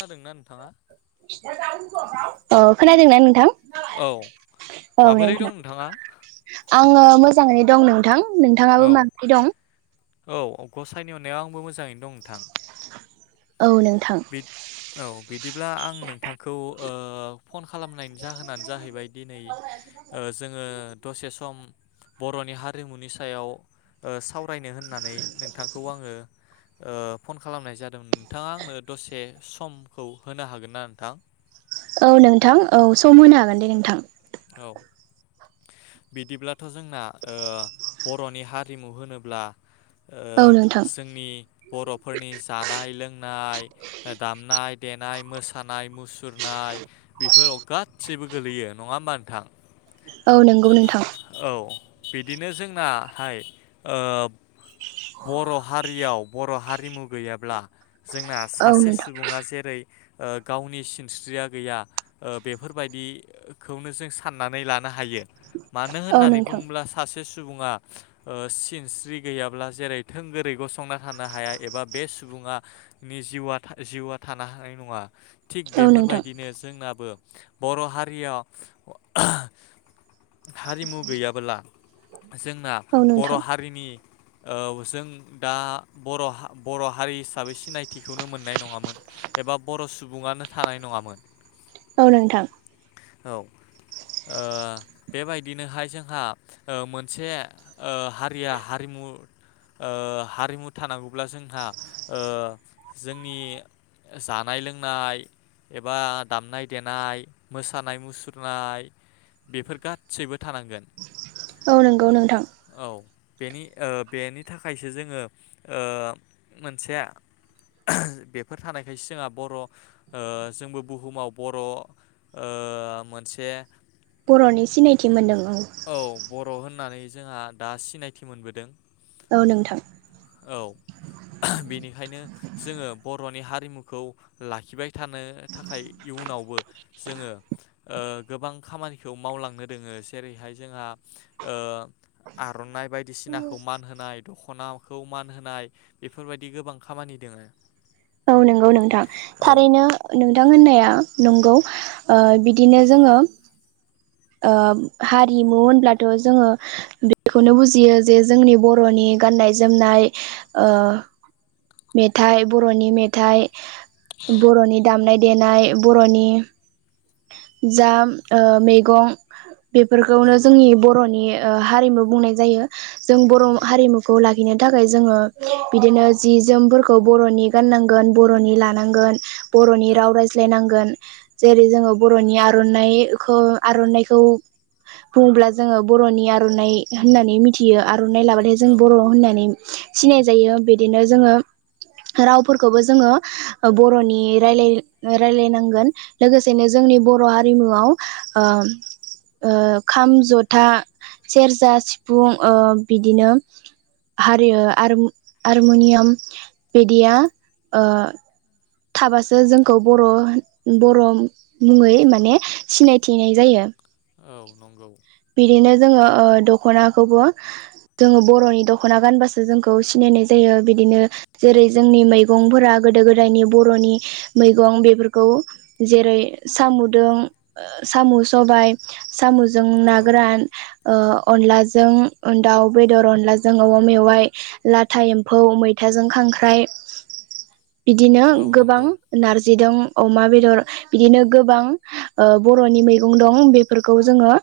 जादोंना नोंथाङा ओ खोनाय। जोंना नोंथां [inaudible] [unintelligible] औ औ माबोरै दं नोंथाङा। मोजाङै दं नोंथां। नोंथाङाबो औ माबोरै दं? औ गसाइनि अननायाव आंबो मोजाङैनो दं नोंथां। औ नोंथां। बि औ बिदिब्ला आं नोंथांखौ-ओ फन खालामनायनि जाहोनानो जाहैबाय दिनै जोङो दसे सम बरनि हारिमुनि सायाव सावरायनो होननानै नोंथांखौ आङो ओ-फन खालामनाय जादोंमोन नोंथाङा आंनो। दसे समखौ होनो हागोन ना नोंथां। औ नोंथां औ सम होनो हागोन दे नोंथां। औ बिदिब्लाथ जोंना- ओ बरनि हारिमु होनोब्ला। औ नोंथां ओ-जोंनि बरफोरनि जानाय लोंनाय दामनाय देनाय मोसानाय मुसुरनाय बेफोराव गादसिबो। गोलैयो। नंङा होनबा नोथां? औ नंगौ नोंथां। बिदिनो जोंना हाय ओ बर' हारियाव बर' हारिमु गैयाब्ला जोंना औ सासे नोंथां सुबुंङा जेरै ओ गावनि सिनस्रिया गैया ओ बेफोरबाय दिखौनो जों साननानै लानो हायो। मानो औ होननानै नोंथां बुंङोब्ला सासे सु सुबुंङा ओ सिनस्रि गैयाब्ला जेरै थोंगोरै गसंना थानो हाया एबा बे सुबुंङनि जिउ जिउआ थानो हानाय नंङा। थिग औ नोंथां बेफोरबायदिनो जोंनाबो बर' हारियाव हारिमु गैयाबोला जोंना औ बर' नोंथां हारिनि औ जों दा बर' बर' हारि हिसाबै सिनायथिखौनो मोननाय नंङामोन एबा बर' सुबुंङानो थानाय नंङामोन। औ नोंथां। औ ओ बेबायदिनोहाय जोंहा ओ मोनसे ओ हारिया हारिमु ओ हारिमु थानांगौब्ला जोंहा ओ जोंनि जानाय लोंनाय एबा दामनाय देनाय मोसानाय मुसुरनाय बेफोर गा सैबो थानांगोन। औ नंगौ नोंथां। औ बेनि ओ बेनि थाखायसो जोंङो ओ मोनसेया बेफोर थानायखायसो जोंहा बर' ओ जोंबो बुहुमाव बर' ओ मोनसे बर'नि सिनायथि मोनदों औ र होननानै जोंहा दा सिनायथि मोनबोदों। औ नोंथां औ बेनि ओंखायनो जोंङो बर'नि हारिमुखौ लाखिबाय थानो थाखाय इयुनावबो जोंङो ओ गोबां खामानिखौ मावलांनो दोंङो जेरै हाय जोंहा ओ आर'नाइ बायदिसिनाखौ मान होनाय दख'नाखौ मान होनाय बेफोरबायदि गोबां खामानि दोंङो। औ नंगौ नोंथां थारैनो नोंथां होननाया नंगौ ओ बिदिनो जोंङो ओह हारिमु होनब्लाथ' जोंङो बेखौनो बुजियो जे जोंनि बर'नि गाननाय जोमनाय ओह मेथाइ बर'नि मेथाइ औ बर'नि दामनाय देनाय बर'नि जा ओह मैगं औ बेफोरखौनो जोंनि नंगौ बर'नि ओह हारिमु बुंनाय जायो। जों बर' नंगौ हारिमुखौ ला खिनो थाखाय जोंङो बिदिनो जि जोमफोरखौ बर'नि गाननांगोन बर'नि लानांगोन बर'नि औ राव रायज्लायनांगोन, जेरै जोंङो बर'नि आर'नाइखौ आर'नाइखौ बुङोब्ला जोङो बर'नि आर'नाइ होननानै मिथियो आ आर'नाय लाबाथाय जों औ बर' होननानै सिनाय जायो बिदिनो जोङो रावफोरखौबो जोङो बर'नि रायलाय रायलायनांगोन लोगोसेनो जोंनि बर' हारिमुआव ओ ओम खाम जथा सेरजा सिफुं ओ बिदिनो हारियो आरो आरिमुनियाम बिदिया ओ थाबासो जोंखौ बर' बर' मुङै माने सिनायथिनाय जायो। औ नंगौ। बिदिनो जोङो दख'नाखौबो जोङो बर'नि दख'ना गानबासो जोंखौ सिनायनाय जायो बिदिनो जेरै जोंनि मैगंफोरा गोदो गोदायनि बर'नि मैगं बेफोरखौ जेरै साम'जों ओ साम' सबाय साम'जों औ गोरान ओह अनलाजों दाउ बेदर, अनलाजों औवा मेवा, इ लाथा एम्फौ, मैथाजों खांख्राइ, बिदिनो औ गोबां नंगौ नारजि दं अमा बेदर बिदिनो गोबां ओ बर'नि मैगं दं बेफोरखौ जोङो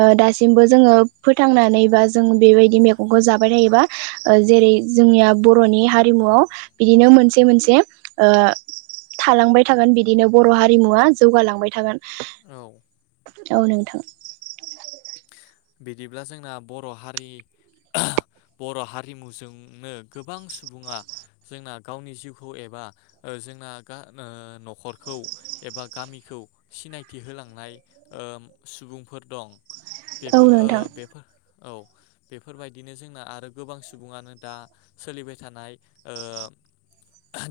ओ दासिमबो जोङो फोथांनानै बा जों बेबायदि मेगंखौ जाबाय थायोबा जेरै जोंनिया बर'नि हारिमुआव बिदिनो मोनसे मोनसे ओ थालांबाय थागोन बिदिनो बर' हारिमुवा जौगालांबाय थागोन औ औ नोंथां। बिदिब्ला जोंना बर' हारि बर' हारिमुजोंनो गोबां सुबुङा जोंना गावनि जिउखौ एबा ओ जोंना ओ न'खरखौ एबा गामिखौ सिनायथि होलांनाय ओह सुबुंफोर दं। औ बेफोर नोंथां ओ बेफोर औ। बेफोरबायदिनो जोंना आरो गोबां सुबुङानो दा सोलिबाय थानाय ओ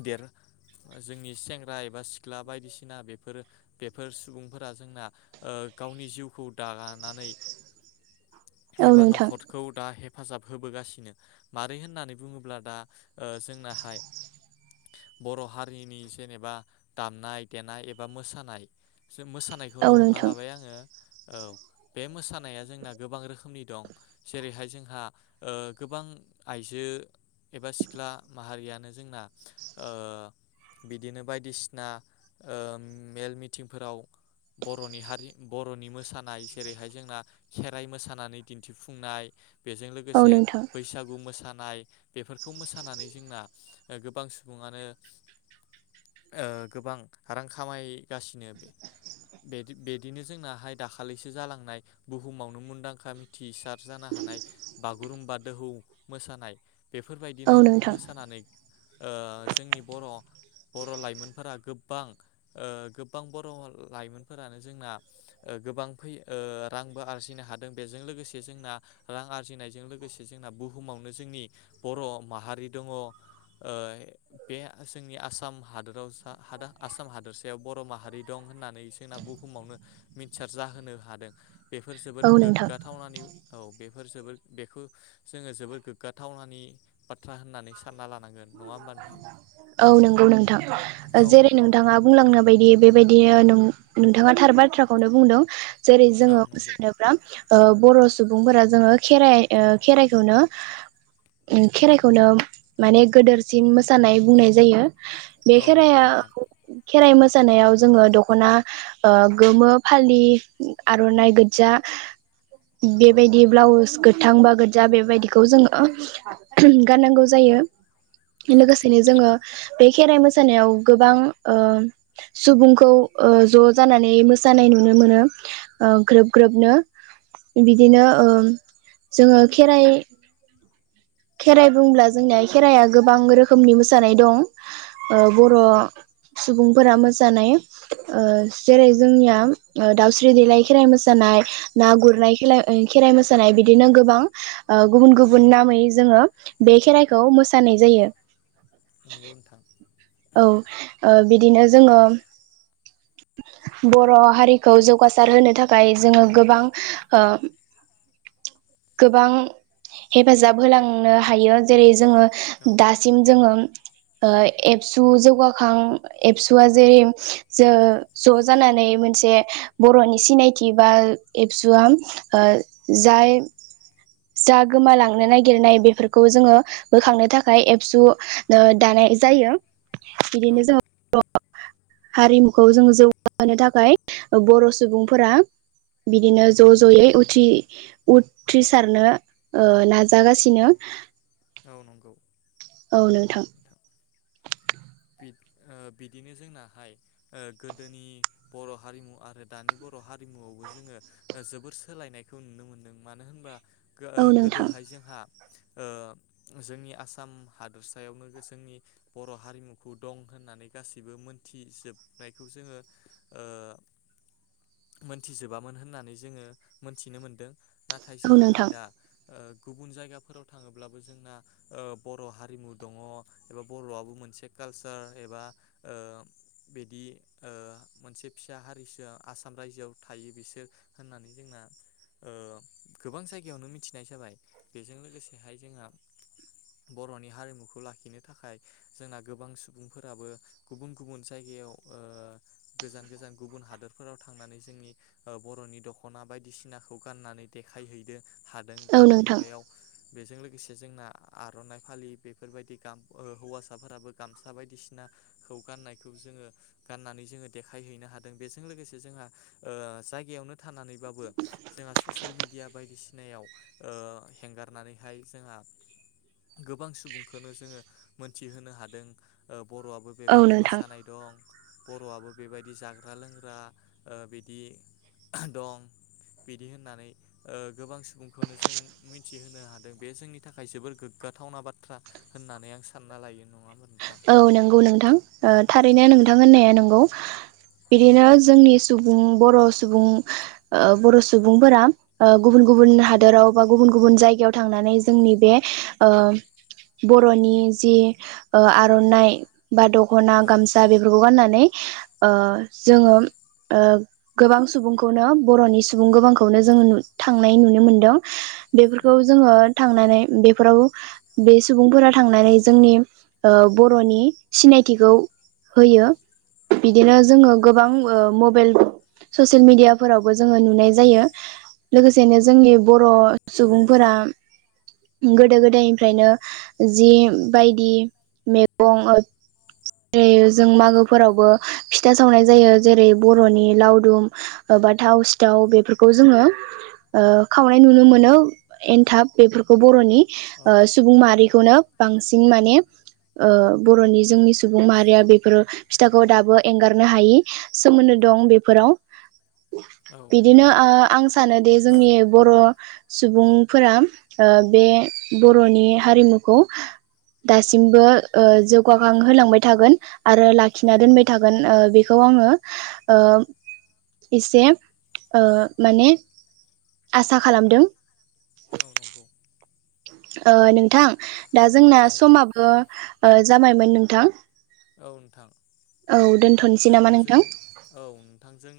देर जोंनि सेंग्रा एबा सिख्ला बायदिसिना बेफोरो बेफोर सुबुंफोरा जोंना ओ गावनि जिउखौ दानानै औ एबा नोंथां नखरखौ दा हेब हेफाजाब होबोगासिनो मारै होननानै बुङोब्ला दा ओ जोंनाहाय बर' हारिनि जेनेबा दामनाय देनाय एबा मोसानाय औ मोसानायखौनो हमना नोंथां लाबाय आङो औ बे मोसानाय मोसानाया जोंना गोबां रोखोमनि दं जेरैहाय जोंहा ओह गोबां आइजो एबा सिख्ला माहारियानो जोंना ओह बिदिनो बायदिसिना ओह मेल मिथिंफोराव बर'नि हारि बर'नि मोसानाय जेरैहाय जोंना खेराइ मोसानानै दिन्थिफुंनाय बेजों औ लोगोसे नोंथां बैसागु मोसानाय नाय बेफोरखौ मोसानानै जोंना गोबां सुबुङानो ओ गोबां रां खामायगासिनो बिदिनो जोंनाहाय दाखालिसो जालांनाय बुहुमावनो मुंदांखा मिथिसार जानो हानाय बागुरुम्बा दोहौ मोसानाय बेफोरबायदिनो औ नोंथां मोसानानै ओ जोंनि बर' बर' लाइमोनफोरा गोब गोबां ओ गोबां बर' लाइमोनफोरानो जोंना ओ गोबां फैयो ओ रांबो आरजिनो हादों बेजों लोगोसे जोंना रां आरजिनायजों लोगोसे जोंना बुहुमावनो जोंनि बर' माहारि दङ ओ बे जोंनि आसाम हादोराव हा हादा आसाम हादोरसायाव बर' माहारि दं होननानै सोना बुहुमावनो मिथिथार जाहोनो हादों। बेफोर जोबोर औ नोंथां गोग्गाथावनानि औ बेफोर जोबोर बेखौ जोङो जोबोर गोग्गाथावनानि बाथ्रा होननानै सानना लानो औ नंगौ नोंथां औ जेरै नोंथाङा बुंलांनो बायदि बेबाय दियो नोंथाङा थार बाथ्राखौनो बुंदों। जेरै औ जोङो नंगौ मोसानोब्ला ओ बर' सुबुंफोरा जोङो खेराइ ओ खेराइखौनो उम खेराइखौनो माने गोदेरसिन मोसानाय बुंनाय जायो। बे औ नंगौ खेराया नोंथां। खेराइ मोसानायाव जोङो दख'ना ओ गोमो फालि आर'नाइ गोदजा बेबायदि ब्लाउस गोथां बा गोदजा बेबायदिखौ जोङो गाननांगौ जायो औ लोगोसेनो जोङो बे खेराइ मोसानायाव गोबां ओ सुबुंखौ ज' जानानै मोसानाय नुनो मोनो ओ ग्रोब ग्रोबनो बिदिनो ओ जोङो खेराइ खेराइ बुंब्ला जोंनिया खेराइआ गोबां रोखोमनि मोसानाय दं ओ बर' सुबुंफोरा मोसानाय ओ जेरै जोंनिया दाउस्रि देलाय खेराइ मोसानाय ना औ गुरनााइ खेलाय खेराइ मोसानाय बिदिनो गोबां ओ गुबुन गुबुन नामै जोङो बे खेराइ खौ मोसानाय जायो नंगौ नोंथां औ ओ बिदिनो जोङो बर' हारिखौ जौगासार होनो थाखाय जोङो गोबां ओ गोबां हेफाजाब होलांनो हायो जेरै जोङो औ दासिम जोङो ओ एबसु जौगाखां एबसुआ जेरै जो ज' जानानै मोनसे बर'नि सिनायथि बा एबसुआ ओ जाय जा गोमालांनो नागिरनाय बेफोरखौ जोङो बोखांनो थाखाय एबसु ओ दानाय जायो औ बिदिनो जोङो बर' [unintelligible] हारिमुखौ जों जौगा थाखाय बर' सुबुंफोरा बिदिनो ज' ज'यै उथ्रि उथ्रिसारनो ओ नाजागासिनो औ नंगौ औ नोंथां ओ बिदिनो जोंनाहाय ओ गोदोनि बर' हारिमु आरो दानि बर' हारिमुआवबो जोङो जोबोर सोलायनायखौ नुनो मोनदों मानो होनबा ओ औ नोंथां गोदोहाय जोंहा ओ जोंनि आसाम हादोरसायावनो जोंनि बर' हारिमु खौ दं होननानै गासैबो मोनथिजोबनायखौ जोङो ओ मोनथिजोबामोन होननानै जोङो मोनथिनो मोनदों नाथाय औ जोंआहाय नोंथां दा ओ गुबुन जायगाफोराव थाङोब्लाबो जोंना ओ बर' हारिमु दङ एबा बर'आबो मोनसे कालसार एबा ओ बिदि ओ मोनसे फिसा हारिसो आसाम रायजोआव थायो बिसोर होननानै जोंना ओ गोबां जायगायावनो मिथिनाय जाबाय बेजों लोगोसेहाय जोंहा बर'नि हारिमुखौ लाखिनो थाखाय जोंना गोबां सुबुंफोराबो गुबुन गुबुन जायगायाव ओ गोजान गोजान गुबुन हादरफोराव थांनानै जोंनि बर'नि दख'ना बायदिसिनाखौ गाननानै देखायहैदो हादों औ दानि नोंथां मुगायाव बेजों लोगोसे जोंना आरनाइ फालि बेफोरबायदि गाम हौवासाफोराबो गामसा बायदिसिनाखौ गाननायखौ जोङो गाननानै जोङो देखायहैनो हादों बेजों लोगोसे जोंहा ओ जायगायावनो थानानैबाबो जोंहा ससियेल मिडिया बायदिसि नायाव ओ हेंगारनानैहाय जोंहा गोबां सुबुंखौनो जोङो मोनथिहोनो हादों ओब बर'आबो औ बेबायदि नोंथां मोसानाय दं बर'आबो बेबायदि जाग्रा लोंग्रा ओ बिदि दं बिदि होननानै ओ गोबां सुबुंखौनो जों मिथिहोनो हादों बे जोंनि थाखाय जोबोर गोग्गाथावना बाथ्रा होननानै आं सानना लायो नङा होनबा नों औ नंगौ नोंथां ओ थारैनो नोंथां होननाया नंगौ। औ बिदिनो जोंनि सुबुं बुं बर' सुबुं ओ बर' सुबुंफोरा ओ गुबुन गुबुन हादोराव बा गुबुन गुबुन जायगायाव थांनानै जोंनि बे ओ बर'नि जे ओ आ र'नाय बा दख'ना औ गामसा बेफोरखौ गाननान नै ओ जोङो ओ गोबां सुबुंखौनो बर'नि सुबुं गोबांखौनो जोङो नु-थांनाय नुनो मोनदों। बेफोरखौ औ जोङो थांनानै बेफोराव बे सुबुंफोरा थांनानै जोंनि ओ बर'नि सिनायथिखौ होयो औ बिदिनो जोङो गोबां ओ म बेइल ससियेल मेडियाफोरावबो जोङो नुनाय जायो लोगोसेनो जोंनि बर' सुबुंफोरा गोदो गोदायनिफ्रायनो जि बायदि मेप गं जेरै जों मागोफोरावबो फिथा सावनाय जायो जेरै बर'नि लावदुम बा थाव सिथाव बेफोरखौ जोङो ओ खावनाय नुनो मोनो एन्थाब बेफोरखौ बर'नि औ ओ सुबुं माहारिखौनो बांसिन माने ओ बर'नि जोंनि सुबुं माहारिया बेफोरो फिथाखौ दाबो एंगारनो हायि सोमोन्दो दं बेफोराव औ बिदिनो ओ नंगौ आं सानो दि जोंनि बर' सुबुंफोरा ओ बे बर'नि हारिमुखौ दासिमबो ओ जौगाखां होलांबाय थागोन आरो औ लाखिना दोनबाय थागोन ओ बेखौ आङो ओ एसे ओ माने आसा खालामदों औ नंगौ ओ नोंथां दा जोंना औ समाबो ओ जाबायमोन नोंथां औ नोंथां औ दोनथ'नोसै नामा नोंथांजों नोंथां औ नोंथांजों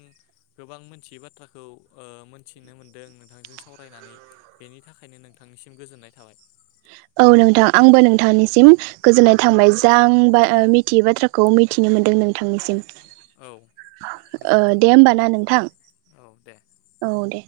गोबां मोनथियै बाथ्राखौ ओ मोनथिनो मोनदों नोंथांजों सावरायनानै बेनि थाखायनो नोंथांनिसिम गोजोननाय थाबाय औ नोंथां आंबो नोंथांनिसिम गोजोननाय थांबाय जा आं ओ बा मिथियै बाथ्राखौ मिथिनो मोनदों नोंथांनिसिम औ ओ गोजोन्थों दे होमबा ना नोंथां औ दे औ दे